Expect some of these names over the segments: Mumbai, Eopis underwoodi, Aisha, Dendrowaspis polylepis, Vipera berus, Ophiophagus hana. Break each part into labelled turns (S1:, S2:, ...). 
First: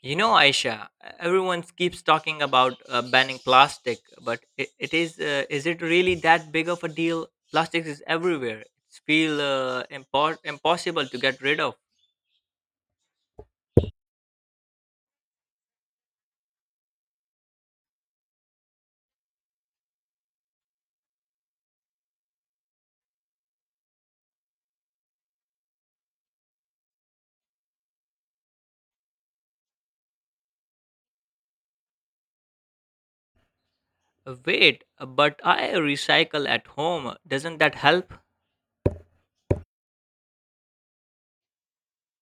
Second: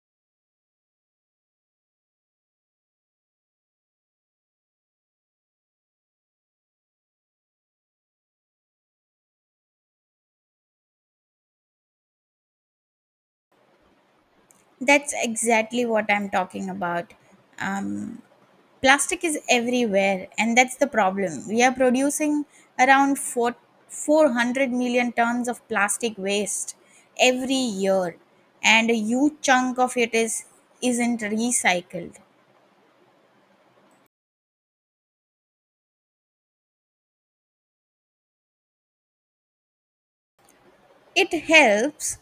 S1: You know, Aisha, everyone keeps talking about banning plastic, but it is it really that big of a deal? Plastics is everywhere. It's feel impossible to get rid of.
S2: That's exactly what I'm talking about. Um, Plastic is everywhere, and that's the problem. We are producing around four, 400 million tons of plastic waste every year, and a huge chunk of it isn't recycled.
S1: Wait, but I recycle at home. Doesn't that help?
S2: It helps,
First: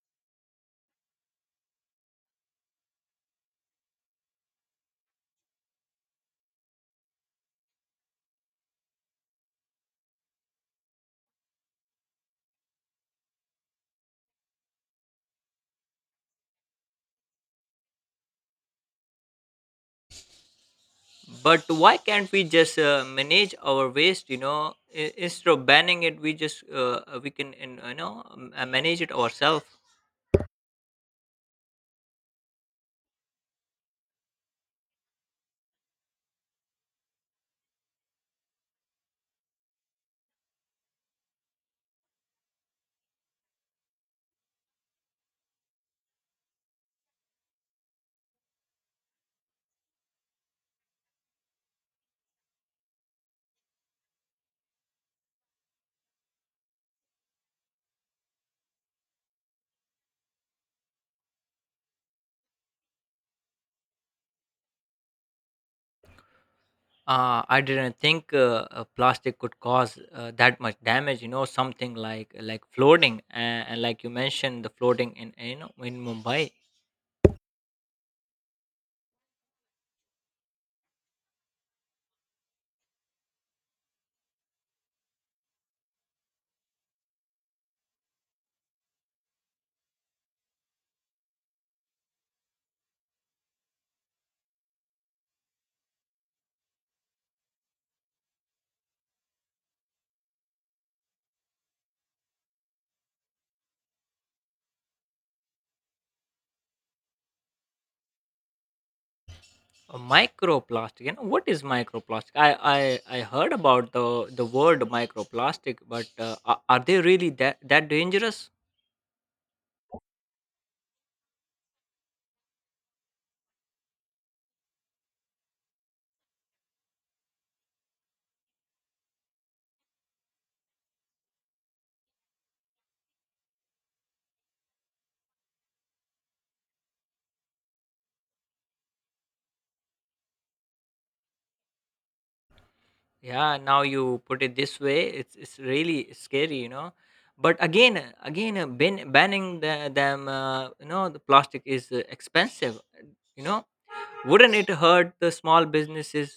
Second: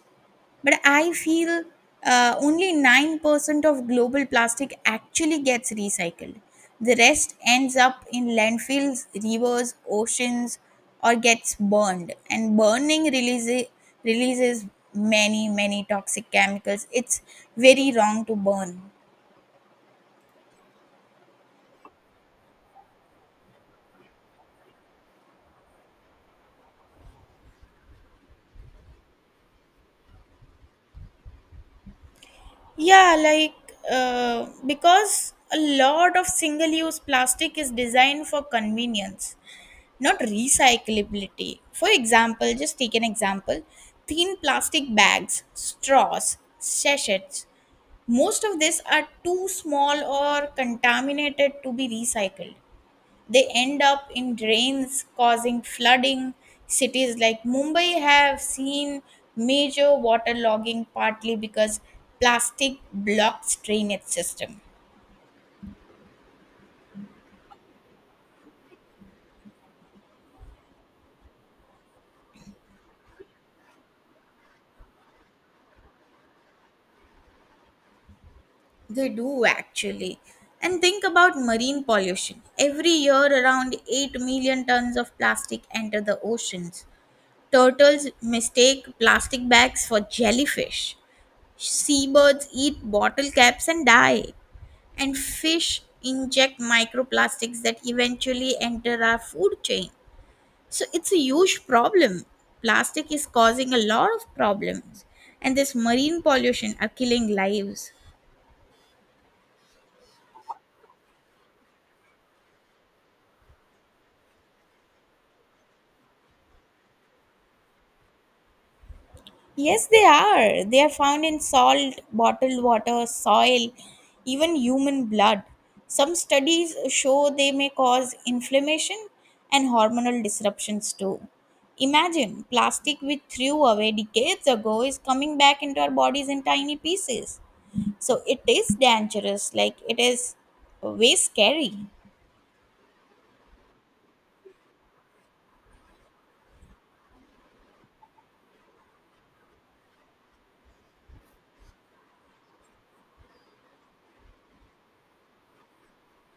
S2: but I feel only 9% of global plastic actually gets recycled. The rest ends up in landfills, rivers, oceans, or gets burned. And burning releases many toxic chemicals. It's very wrong to burn.
S1: But why can't we just manage our waste? You know, instead of banning it, we just we can manage it ourselves.
S2: Yeah, like because a lot of single use plastic is designed for convenience, not recyclability. For example, just take an example, thin plastic bags, straws, sachets. Most of these are too small or contaminated to be recycled. They end up in drains, causing flooding. Cities like Mumbai have seen major water logging partly because plastic blocks drainage system.
S1: I didn't think plastic could cause that much damage. You know, something like flooding, and like you mentioned, the flooding in in Mumbai.
S2: They do actually. And think about marine pollution. Every year, around 8 million tons of plastic enter the oceans. Turtles mistake plastic bags for jellyfish. Seabirds eat bottle caps and die. And fish inject microplastics that eventually enter our food chain. So it's a huge problem. Plastic is causing a lot of problems. And this marine pollution are killing lives.
S1: A microplastic. You know, what is microplastic? I heard about the word microplastic, but are they really that dangerous?
S2: Yes, they are. They are found in salt, bottled water, soil, even human blood. Some studies show they may cause inflammation and hormonal disruptions too. Imagine plastic we threw away decades ago is coming back into our bodies in tiny pieces. So it is dangerous, like it is way scary.
S1: Yeah, now you put it this way, it's really scary, you know. But again, banning you know, the plastic is expensive. You know, wouldn't it hurt the small businesses?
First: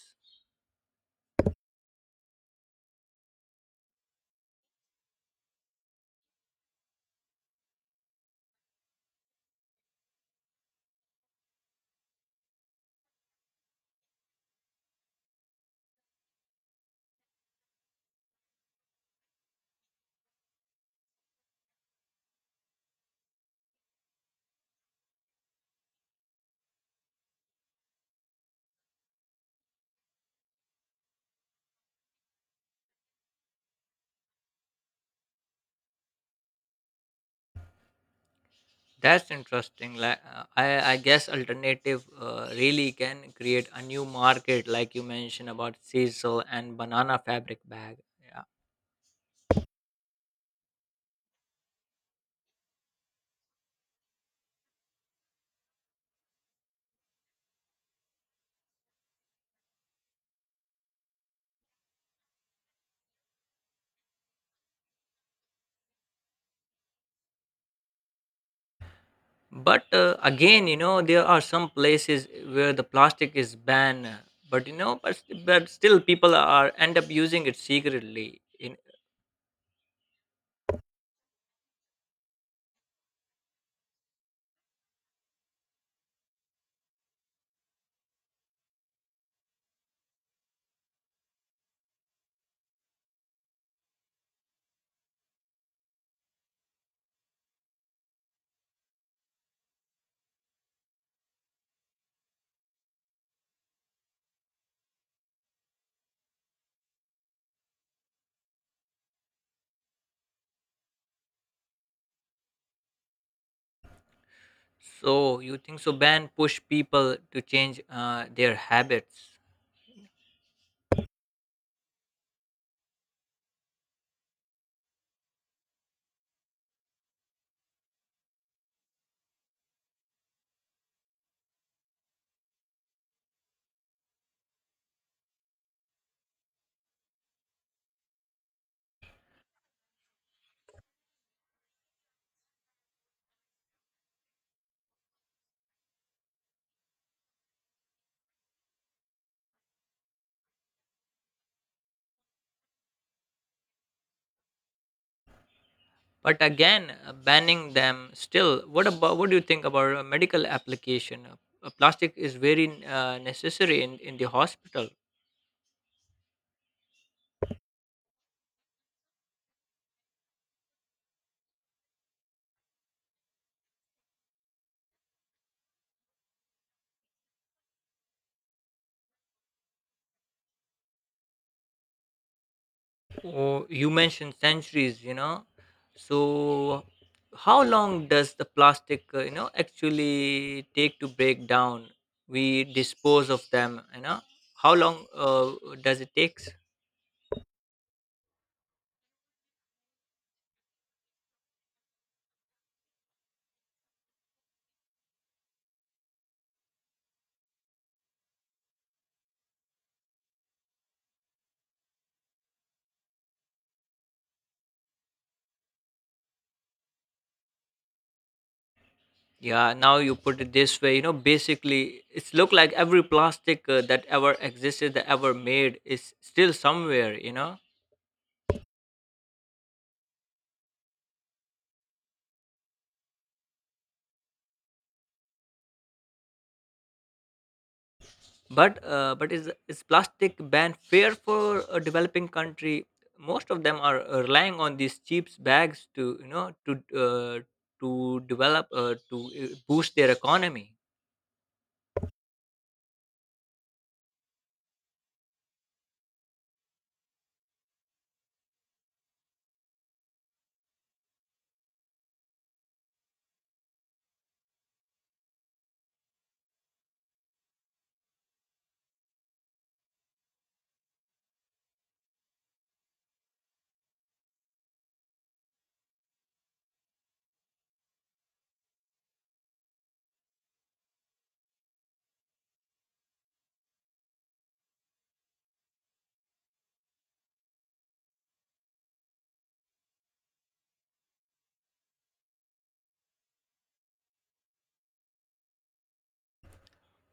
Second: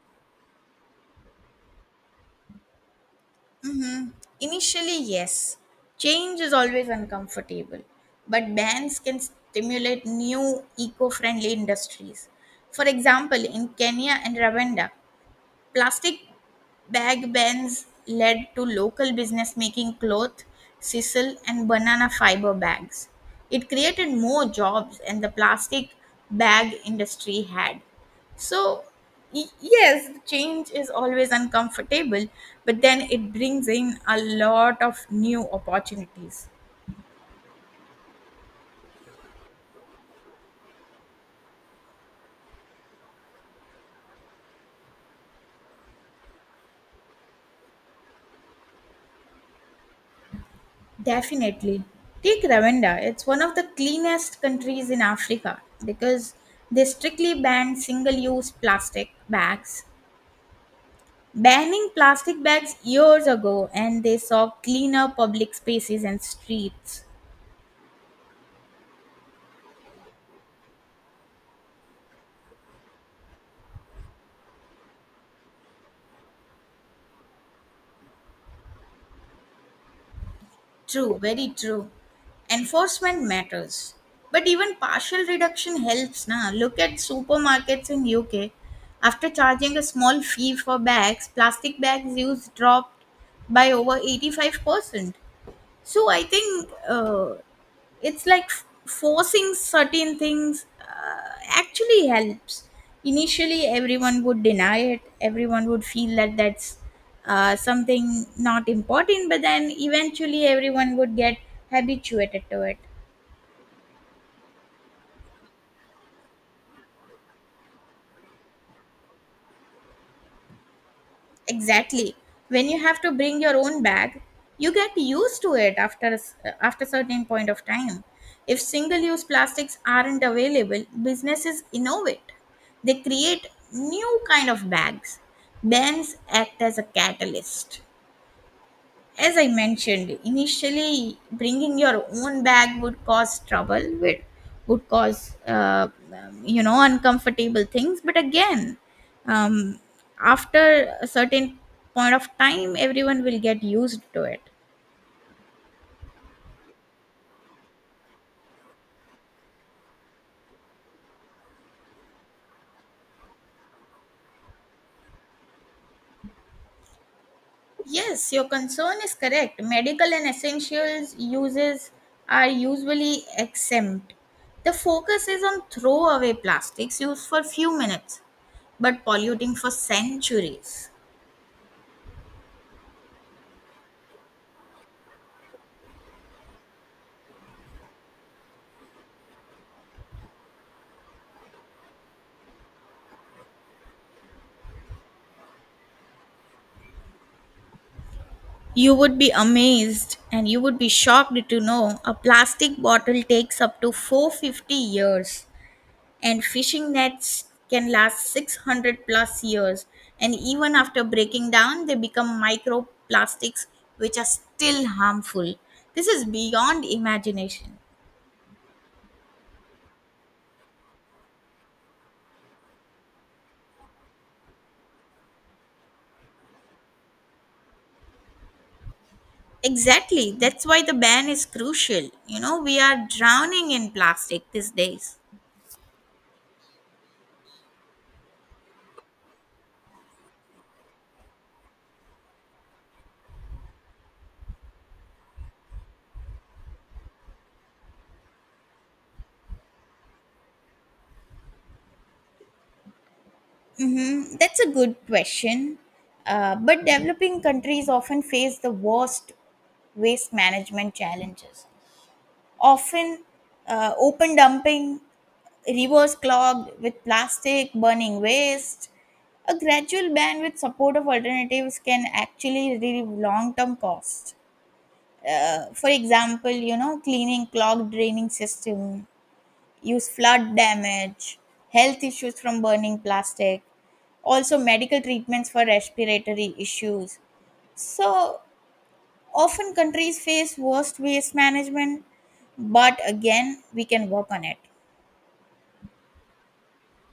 S2: Mm-hmm. Initially, yes. Change is always uncomfortable, but bans can stimulate new eco friendly industries. For example, in Kenya and Rwanda, plastic bag bans led to local business making cloth, sisal, and banana fiber bags. It created more jobs than the plastic bag industry had. So, yes, change is always uncomfortable, but then it brings in a lot of new opportunities.
S1: That's interesting. I guess alternative really can create a new market, like you mentioned about sisal and banana fabric bag. Yeah.
S2: Definitely. Take Rwanda. It's one of the cleanest countries in Africa because they strictly banned single use plastic bags. Banning plastic bags years ago, and they saw cleaner public spaces and streets.
S1: But again, you know, there are some places where the plastic is banned, but you know, but still people are end up using it secretly. In,
S2: True, very true. Enforcement matters. But even partial reduction helps na. Look at supermarkets in UK. After charging a small fee for bags, plastic bags use dropped by over 85%. So I think it's like forcing certain things actually helps. Initially, everyone would deny it. Everyone would feel that that's something not important, but then eventually everyone would get habituated to it.
S1: so you think so? Ban push people to change their habits,
S2: Exactly. When you have to bring your own bag, you get used to it after certain point of time. If single-use plastics aren't available, businesses innovate. They create new kind of bags. Bans act as a catalyst. As I mentioned, initially bringing your own bag would cause would cause, uncomfortable things. But again, um, after a certain point of time, everyone will get used to it.
S1: but again, banning them still. What do you think about a medical application? Plastic is very necessary in the hospital.
S2: Yes, your concern is correct. Medical and essentials uses are usually exempt. The focus is on throwaway plastics used for few minutes, but polluting for centuries.
S1: Oh, you mentioned centuries, you know. So, how long does the plastic, you know, actually take to break down? We dispose of them, you know. How long does it takes?
S2: You would be amazed and you would be shocked to know a plastic bottle takes up to 450 years, and fishing nets can last 600 plus years, and even after breaking down they become microplastics which are still harmful. This is beyond imagination.
S1: Yeah, now you put it this way, you know. Basically, it's look like every plastic that ever existed, that ever made, is still somewhere, you know.
S2: Exactly, that's why the ban is crucial. You know, we are drowning in plastic these days.
S1: But but is plastic ban fair for a developing country? Most of them are relying on these cheap bags to you know uh, to develop to boost their economy.
S2: Mm-hmm. That's a good question. But developing countries often face the worst waste management challenges. Often, open dumping, rivers clogged with plastic, burning waste. A gradual ban with support of alternatives can actually relieve long term costs. For example, you know, cleaning clogged draining system, use flood damage, health issues from burning plastic, also medical treatments for respiratory issues. So often countries face worst waste management, but again, we can work on it.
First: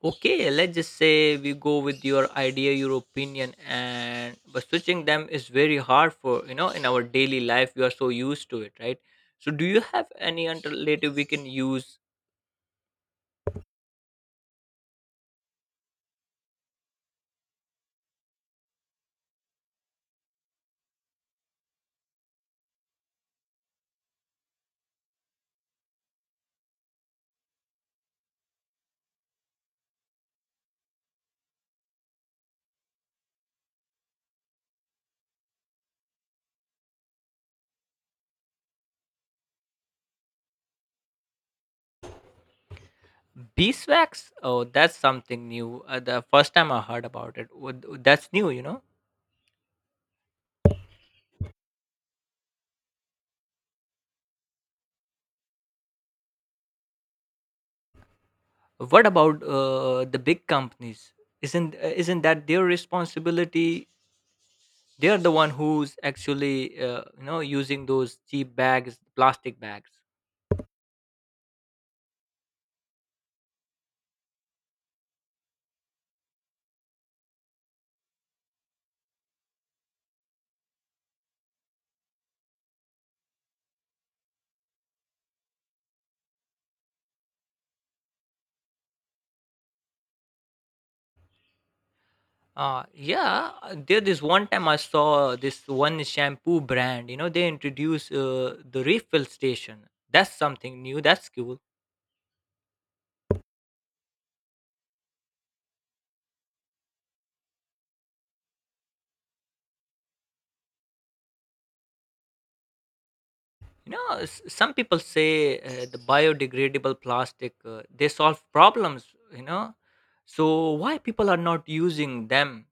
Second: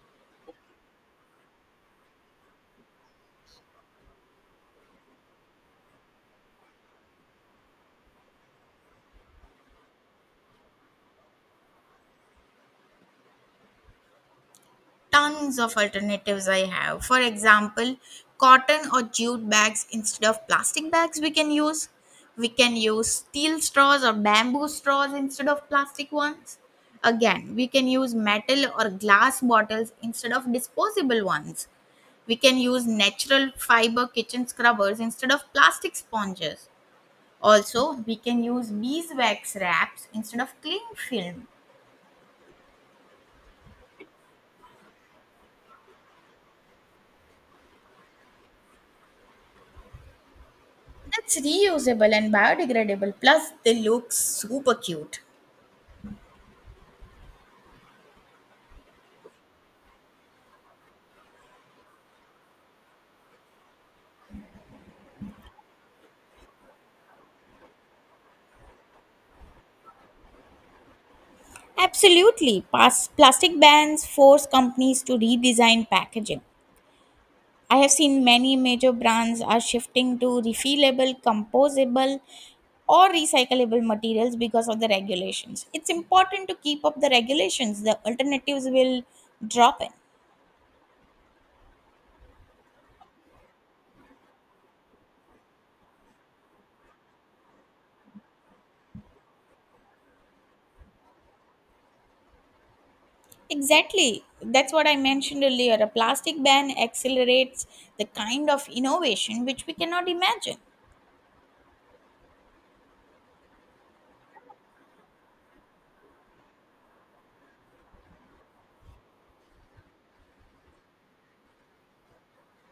S1: Okay, let's just say we go with your idea, your opinion, and but switching them is very hard for you know in our daily life. We are so used to it, right? So, do you have any alternative we can use?
S2: Tons of alternatives I have. For example, cotton or jute bags instead of plastic bags we can use. We can use steel straws or bamboo straws instead of plastic ones. Again, we can use metal or glass bottles instead of disposable ones. We can use natural fiber kitchen scrubbers instead of plastic sponges. Also, we can use beeswax wraps instead of cling film.
S1: Beeswax? Oh, that's something new. The first time I heard about it, that's new. You know.
S2: It's reusable and biodegradable, plus, they look super cute.
S1: What about the big companies? Isn't that their responsibility? They are the one who's actually you know using those cheap bags, plastic bags.
S2: Absolutely. Plastic bans force companies to redesign packaging. I have seen many major brands are shifting to refillable, composable, or recyclable materials because of the regulations. It's important to keep up the regulations, the alternatives will drop in.
S1: Yeah, there this one time I saw this one shampoo brand, you know, they introduced the refill station. That's something new, that's cool.
S2: Exactly. That's what I mentioned earlier. A plastic ban accelerates the kind of innovation which we cannot imagine.
S1: You know, some people say the biodegradable plastic, they solve problems, you know. So why people are not using them?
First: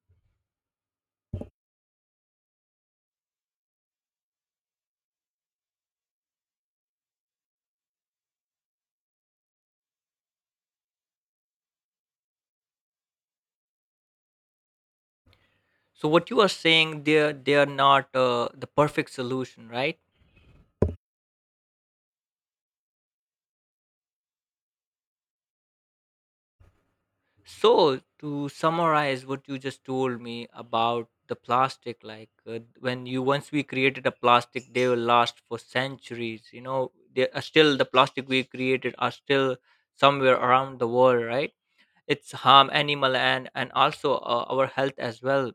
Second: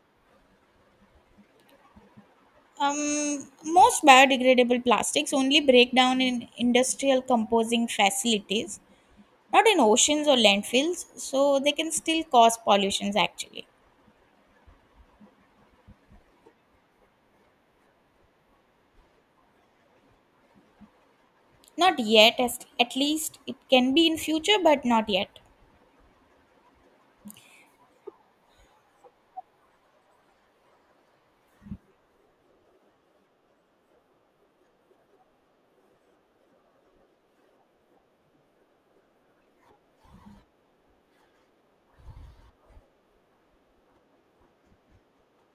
S2: Most biodegradable plastics only break down in industrial composing facilities, not in oceans or landfills, so they can still cause pollutions actually.
S1: So what you are saying, they're not the perfect solution, right?
S2: Not yet, as at least it can be in future, but not yet.
S1: So, to summarize what you just told me about the plastic, like when you once we created a plastic, they will last for centuries. You know, they are still the plastic we created are still somewhere around the world, right? It's harm animal and also our health as well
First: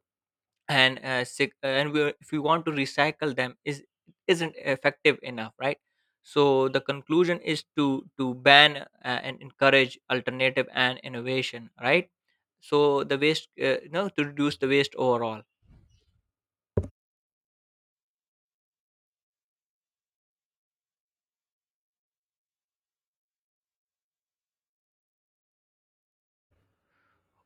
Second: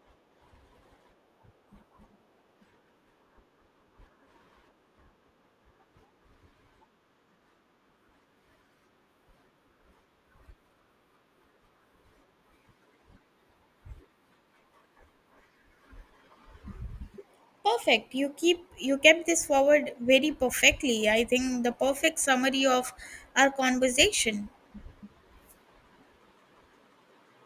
S1: and sick, and we, if we want to recycle them is isn't effective enough, right? So the conclusion is to ban and encourage alternative and innovation, right? So the waste you know to reduce the waste overall.
S2: Perfect. You kept this forward very perfectly. I think the perfect summary of our conversation.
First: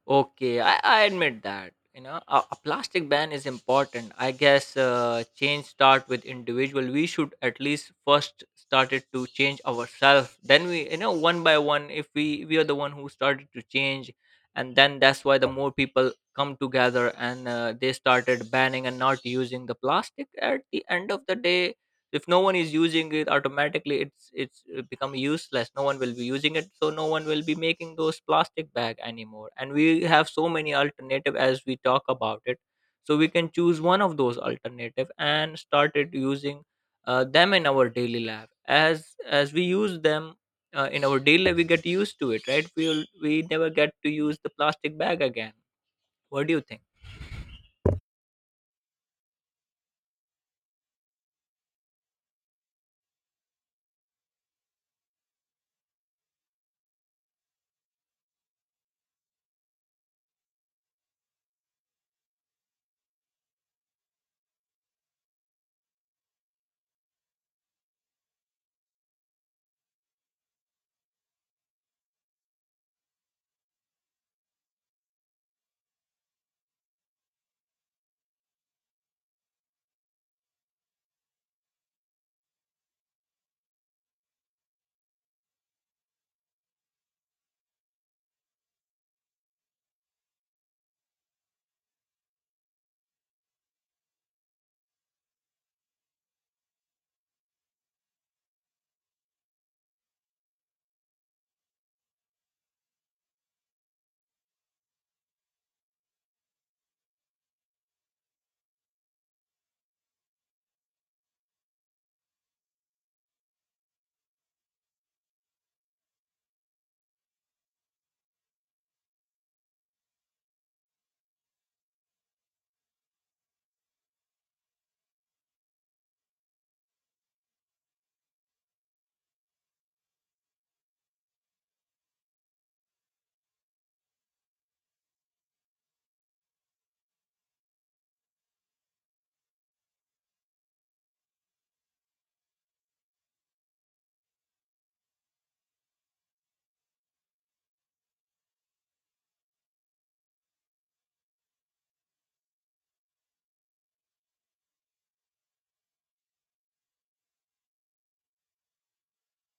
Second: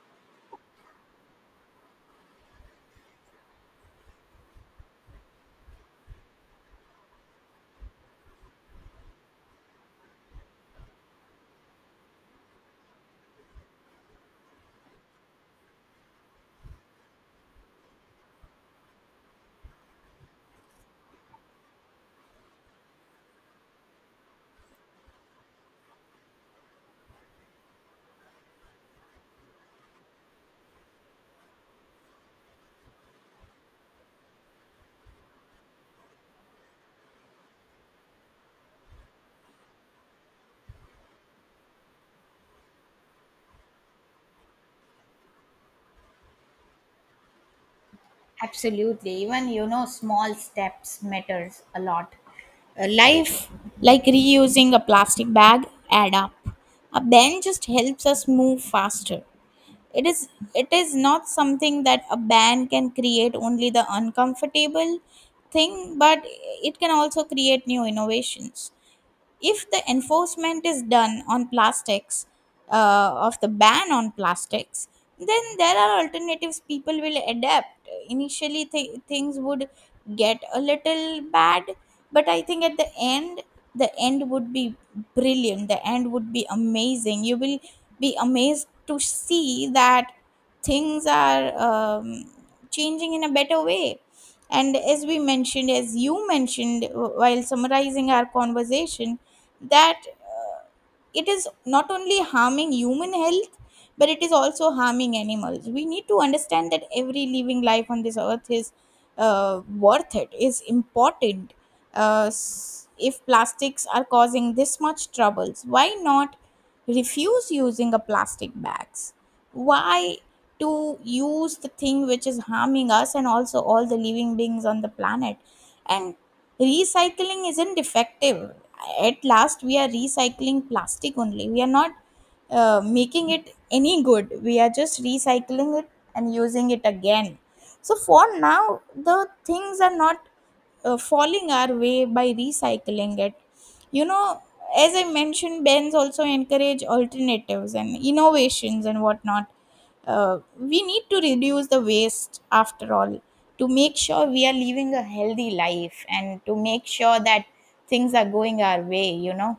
S1: Okay, I admit that. You know, a plastic ban is important. I guess change start with individual. We should at least first started to change ourselves. Then we, you know, one by one, if we are the one who started to change, and then that's why the more people come together and they started banning and not using the plastic. At the end of the day, if no one is using it automatically it's become useless, no one will be using it, so no one will be making those plastic bag anymore, and we have so many alternative as we talk about it, so we can choose one of those alternative and started using them in our daily life as we use them in our daily life we get used to it, right? We never get to use the plastic bag again. What do you think?
S2: Absolutely. Even, you know, small steps matters a lot. Uh, life, like reusing a plastic bag, add up. A ban just helps us move faster. It is it is not something that a ban can create only the uncomfortable thing, but it can also create new innovations if the enforcement is done on plastics of the ban on plastics. Then there are alternatives people will adapt. Initially things would get a little bad, but I think at the end would be brilliant. The end would be amazing. You will be amazed to see that things are changing in a better way. And as you mentioned while summarizing our conversation that it is not only harming human health, but it is also harming animals. We need to understand that every living life on this earth is worth, it is important. If plastics are causing this much troubles, why not refuse using a plastic bags? Why to use the thing which is harming us and also all the living beings on the planet? And recycling isn't defective. At last we are recycling plastic only, we are not making it any good. We are just recycling it and using it again. So for now the things are not falling our way by recycling it, you know. As I mentioned, bans also encourage alternatives and innovations and whatnot. We need to reduce the waste after all, to make sure we are living a healthy life and to make sure that things are going our way, you know.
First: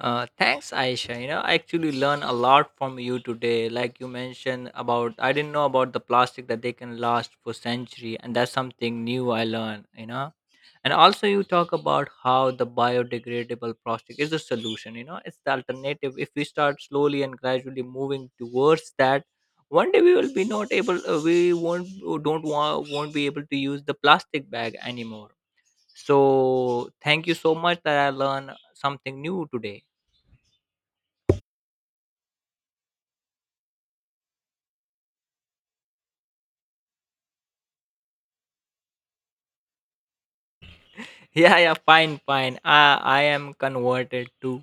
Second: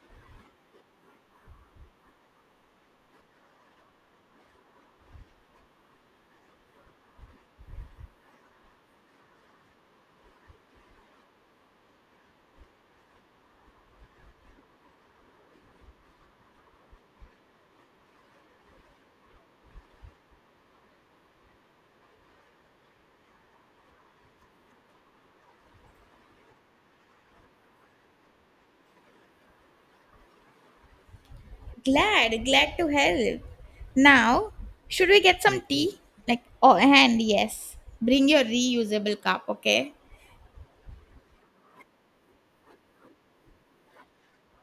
S1: Thanks, Aisha. You know, I actually learned a lot from you today. Like you mentioned about, I didn't know about the plastic that they can last for century, and that's something new I learned. You know, and also you talk about how the biodegradable plastic is the solution. You know, it's the alternative. If we start slowly and gradually moving towards that, one day we will be not able. We won't don't want won't be able to use the plastic bag anymore. So thank you so much that I learned something new today.
S2: Glad to help. Now, should we get some tea? Like, oh, and yes, bring your reusable cup, okay?
S1: yeah, yeah, fine, fine, I am converted to